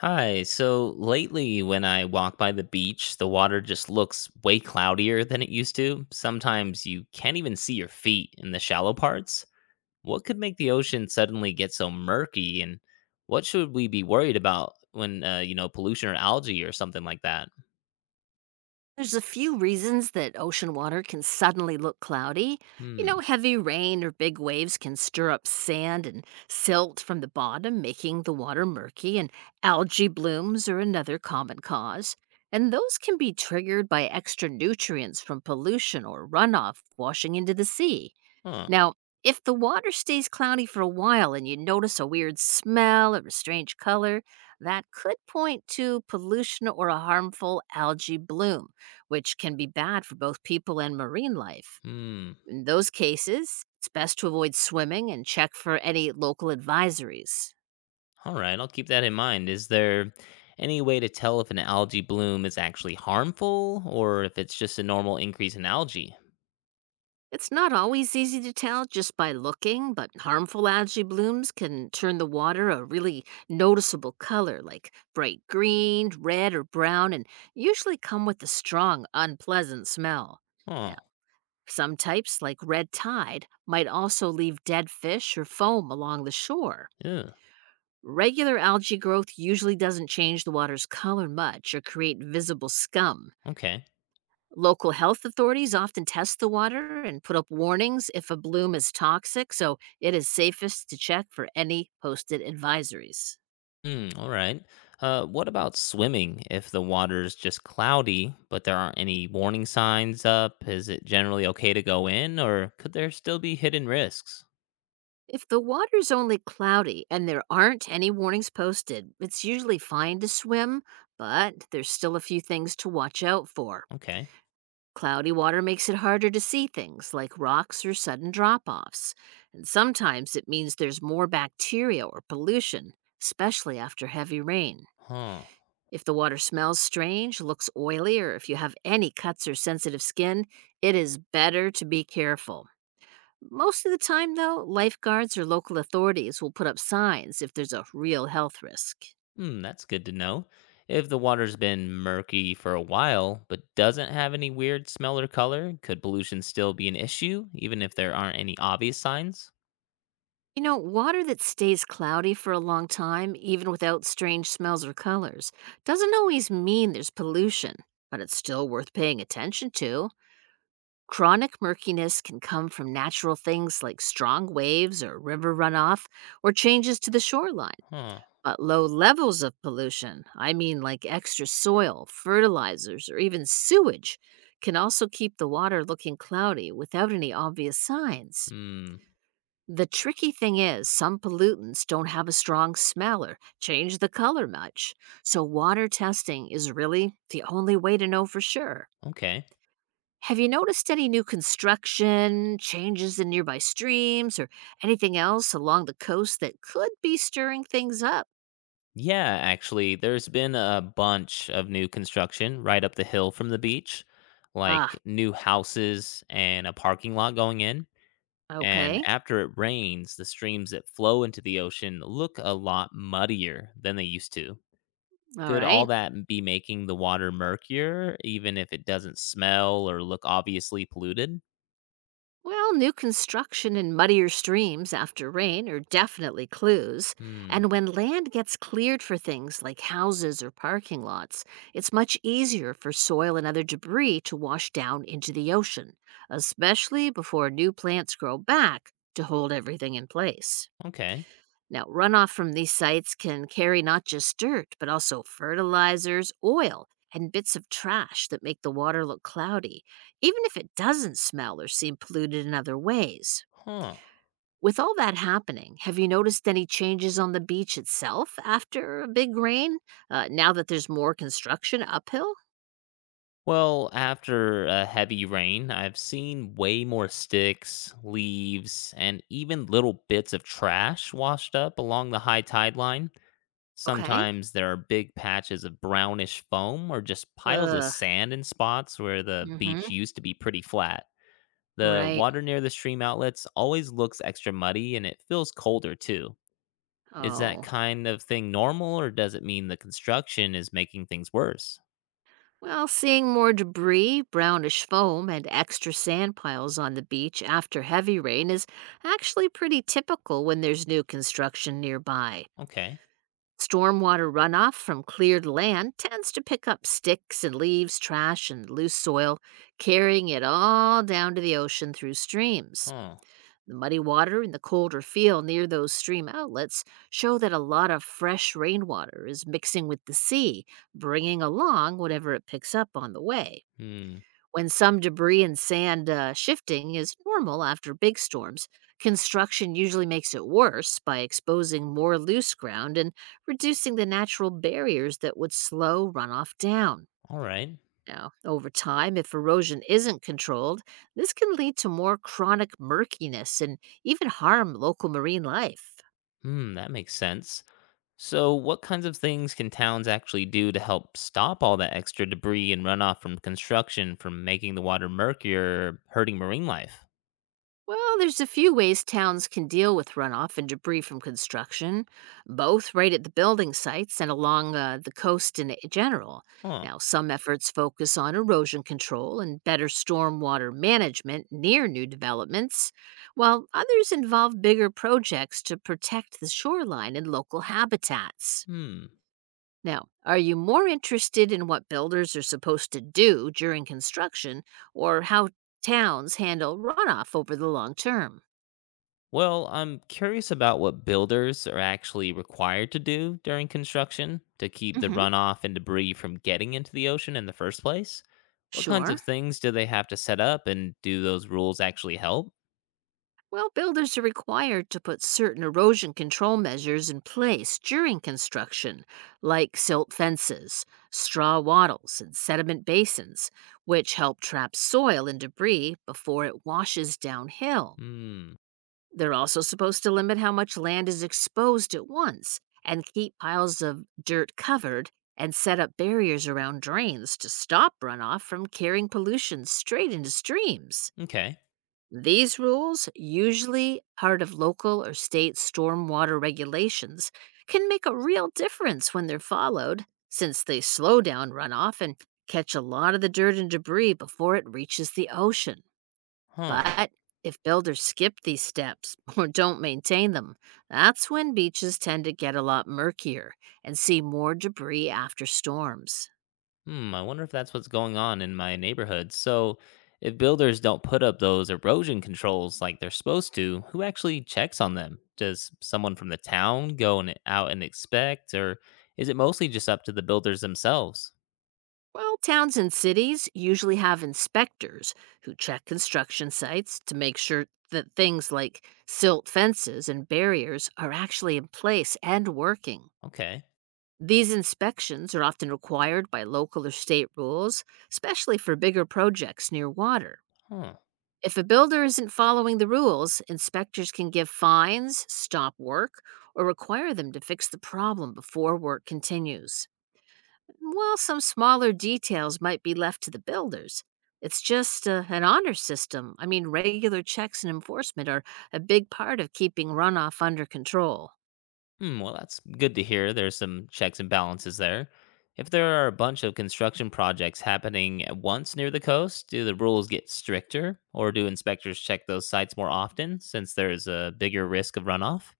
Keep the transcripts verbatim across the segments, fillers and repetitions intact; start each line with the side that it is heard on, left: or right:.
left: Hi. So lately, when I walk by the beach, the water just looks way cloudier than it used to. Sometimes you can't even see your feet in the shallow parts. What could make the ocean suddenly get so murky? And what should we be worried about when, uh, you know, pollution or algae or something like that?
right: There's a few reasons that ocean water can suddenly look cloudy. You know,
left: Hmm.
right: heavy rain or big waves can stir up sand and silt from the bottom, making the water murky, and algae blooms are another common cause. And those can be triggered by extra nutrients from pollution or runoff washing into the sea.
left: Huh.
right: Now, if the water stays cloudy for a while and you notice a weird smell or a strange color, that could point to pollution or a harmful algae bloom, which can be bad for both people and marine life.
left: Hmm.
right: In those cases, it's best to avoid swimming and check for any local advisories.
left: All right. I'll keep that in mind. Is there any way to tell if an algae bloom is actually harmful or if it's just a normal increase in algae?
right: It's not always easy to tell just by looking, but harmful algae blooms can turn the water a really noticeable color like bright green, red, or brown, and usually come with a strong, unpleasant smell. Now,
left: Oh.
right: some types, like red tide, might also leave dead fish or foam along the shore.
left: Yeah.
right: Regular algae growth usually doesn't change the water's color much or create visible scum.
left: Okay.
right: Local health authorities often test the water and put up warnings if a bloom is toxic, so it is safest to check for any posted advisories.
left: Hmm, all right. Uh, what about swimming? If the water's just cloudy, but there aren't any warning signs up, is it generally okay to go in, or could there still be hidden risks?
right: If the water's only cloudy and there aren't any warnings posted, it's usually fine to swim, but there's still a few things to watch out for.
left: Okay.
right: Cloudy water makes it harder to see things like rocks or sudden drop offs, and sometimes it means there's more bacteria or pollution, especially after heavy rain.
left: Huh.
right: If the water smells strange, looks oily, or if you have any cuts or sensitive skin, it is better to be careful. Most of the time, though, lifeguards or local authorities will put up signs if there's a real health risk.
left: Hmm, that's good to know. If the water's been murky for a while, but doesn't have any weird smell or color, could pollution still be an issue, even if there aren't any obvious signs?
right: You know, water that stays cloudy for a long time, even without strange smells or colors, doesn't always mean there's pollution, but it's still worth paying attention to. Chronic murkiness can come from natural things like strong waves or river runoff or changes to the shoreline.
left: Huh.
right: But low levels of pollution, I mean like extra soil, fertilizers, or even sewage, can also keep the water looking cloudy without any obvious signs.
left: Hmm.
right: The tricky thing is, some pollutants don't have a strong smell or change the color much, so water testing is really the only way to know for sure.
left: Okay.
right: Have you noticed any new construction, changes in nearby streams, or anything else along the coast that could be stirring things up?
left: Yeah, actually, there's been a bunch of new construction right up the hill from the beach,
right: Ah,
left: like new houses and a parking lot going in. And
right: okay.
left: after it rains, the streams that flow into the ocean look a lot muddier than they used to.
right: All
left: Could all
right: right.
left: that be making the water murkier, even if it doesn't smell or look obviously polluted?
right: Well, new construction and muddier streams after rain are definitely clues.
left: Hmm,
right: And when land gets cleared for things like houses or parking lots, it's much easier for soil and other debris to wash down into the ocean, especially before new plants grow back to hold everything in place.
left: okay.
right: Now, runoff from these sites can carry not just dirt, but also fertilizers, oil, and bits of trash that make the water look cloudy, even if it doesn't smell or seem polluted in other ways.
left: Huh.
right: With all that happening, have you noticed any changes on the beach itself after a big rain? Uh, now that there's more construction uphill?
left: Well, after a heavy rain, I've seen way more sticks, leaves, and even little bits of trash washed up along the high tide line.
right: Okay.
left: Sometimes there are big patches of brownish foam or just piles of
right: Ugh.
left: sand in spots where the
right: Mm hmm.
left: beach used to be pretty flat. The
right: Right.
left: water near the stream outlets always looks extra muddy and it feels colder too. Is that
right: Oh.
left: kind of thing normal or does it mean the construction is making things worse?
right: Well, seeing more debris, brownish foam, and extra sand piles on the beach after heavy rain is actually pretty typical when there's new construction nearby.
left: Okay.
right: Stormwater runoff from cleared land tends to pick up sticks and leaves, trash, and loose soil, carrying it all down to the ocean through streams.
left: Huh.
right: The muddy water and the colder feel near those stream outlets show that a lot of fresh rainwater is mixing with the sea, bringing along whatever it picks up on the way.
left: Hmm.
right: When some debris and sand uh, shifting is normal after big storms, construction usually makes it worse by exposing more loose ground and reducing the natural barriers that would slow runoff down.
left: All right.
right: Now, over time, if erosion isn't controlled, this can lead to more chronic murkiness and even harm local marine life.
left: Hmm, that makes sense. So, what kinds of things can towns actually do to help stop all that extra debris and runoff from construction from making the water murkier or hurting marine life?
right: Well, there's a few ways towns can deal with runoff and debris from construction, both right at the building sites and along uh, the coast in general.
left: Huh.
right: Now, some efforts focus on erosion control and better stormwater management near new developments, while others involve bigger projects to protect the shoreline and local habitats.
left: Hmm.
right: Now, are you more interested in what builders are supposed to do during construction or how towns handle runoff over the long term?
left: Well, I'm curious about what builders are actually required to do during construction to keep the
right: Hmm.
left: runoff and debris from getting into the ocean in the first place. What kinds
right: Sure.
left: of things do they have to set up, and do those rules actually help?
right: Well, builders are required to put certain erosion control measures in place during construction, like silt fences, straw wattles, and sediment basins, which help trap soil and debris before it washes downhill.
left: Hmm.
right: They're also supposed to limit how much land is exposed at once and keep piles of dirt covered and set up barriers around drains to stop runoff from carrying pollution straight into streams.
left: Okay.
right: These rules, usually part of local or state stormwater regulations, can make a real difference when they're followed, since they slow down runoff and catch a lot of the dirt and debris before it reaches the ocean.
left: Huh.
right: But if builders skip these steps or don't maintain them, that's when beaches tend to get a lot murkier and see more debris after storms.
left: Hmm, I wonder if that's what's going on in my neighborhood. So, if builders don't put up those erosion controls like they're supposed to, who actually checks on them? Does someone from the town go and out and inspect, or is it mostly just up to the builders themselves?
right: Well, towns and cities usually have inspectors who check construction sites to make sure that things like silt fences and barriers are actually in place and working.
left: Okay.
right: These inspections are often required by local or state rules, especially for bigger projects near water.
left: Huh.
right: If a builder isn't following the rules, inspectors can give fines, stop work, or require them to fix the problem before work continues. While some smaller details might be left to the builders, it's just uh, an honor system. I mean, regular checks and enforcement are a big part of keeping runoff under control.
left: Hmm, well, that's good to hear. There's some checks and balances there. If there are a bunch of construction projects happening at once near the coast, do the rules get stricter, or do inspectors check those sites more often since there's a bigger risk of runoff?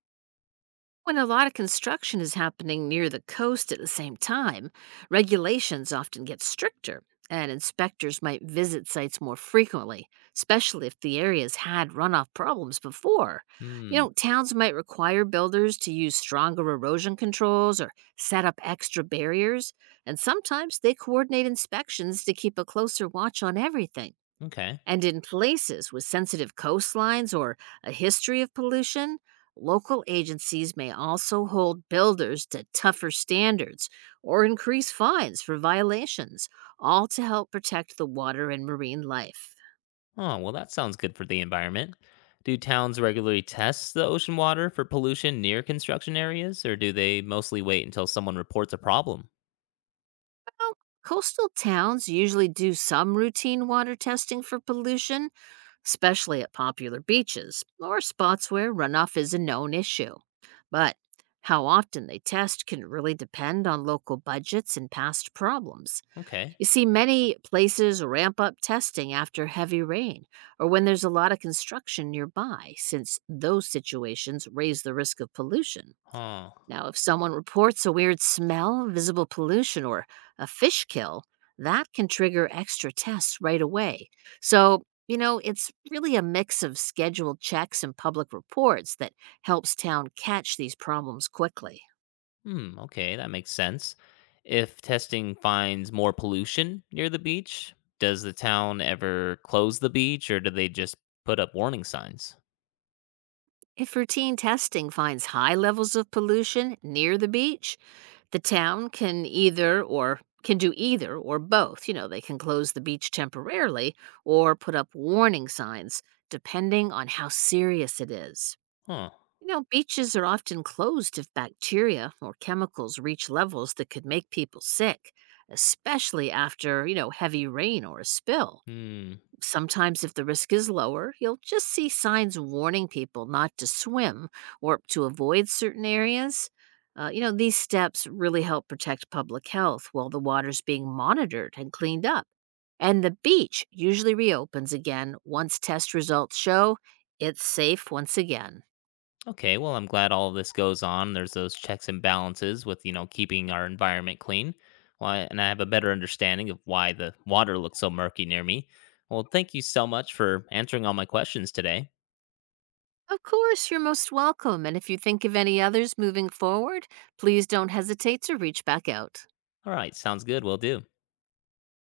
right: When a lot of construction is happening near the coast at the same time, regulations often get stricter, and inspectors might visit sites more frequently, especially if the area's had runoff problems before. You
left: Hmm.
right: know, towns might require builders to use stronger erosion controls or set up extra barriers, and sometimes they coordinate inspections to keep a closer watch on everything.
left: Okay.
right: And in places with sensitive coastlines or a history of pollution, local agencies may also hold builders to tougher standards or increase fines for violations, all to help protect the water and marine life.
left: Oh, well, that sounds good for the environment. Do towns regularly test the ocean water for pollution near construction areas, or do they mostly wait until someone reports a problem?
right: Well, coastal towns usually do some routine water testing for pollution, especially at popular beaches or spots where runoff is a known issue. But how often they test can really depend on local budgets and past problems.
left: Okay.
right: You see, many places ramp up testing after heavy rain or when there's a lot of construction nearby, since those situations raise the risk of pollution.
left: Huh.
right: Now, if someone reports a weird smell, visible pollution, or a fish kill, that can trigger extra tests right away. So, you know, it's really a mix of scheduled checks and public reports that helps town catch these problems quickly.
left: Hmm. Okay, that makes sense. If testing finds more pollution near the beach, does the town ever close the beach, or do they just put up warning signs?
right: If routine testing finds high levels of pollution near the beach, the town can either or can do either or both. You know, they can close the beach temporarily or put up warning signs depending on how serious it is.
left: Huh.
right: You know, beaches are often closed if bacteria or chemicals reach levels that could make people sick, especially after you know, heavy rain or a spill.
left: Hmm.
right: Sometimes, if the risk is lower, you'll just see signs warning people not to swim or to avoid certain areas. Uh, you know, these steps really help protect public health while the water's being monitored and cleaned up. And the beach usually reopens again once test results show it's safe once again.
left: Okay, well, I'm glad all of this goes on. There's those checks and balances with, you know, keeping our environment clean. Why, and I have a better understanding of why the water looks so murky near me. Well, thank you so much for answering all my questions today.
right: Of course, you're most welcome. And if you think of any others moving forward, please don't hesitate to reach back out.
left: All right, sounds good. We'll do.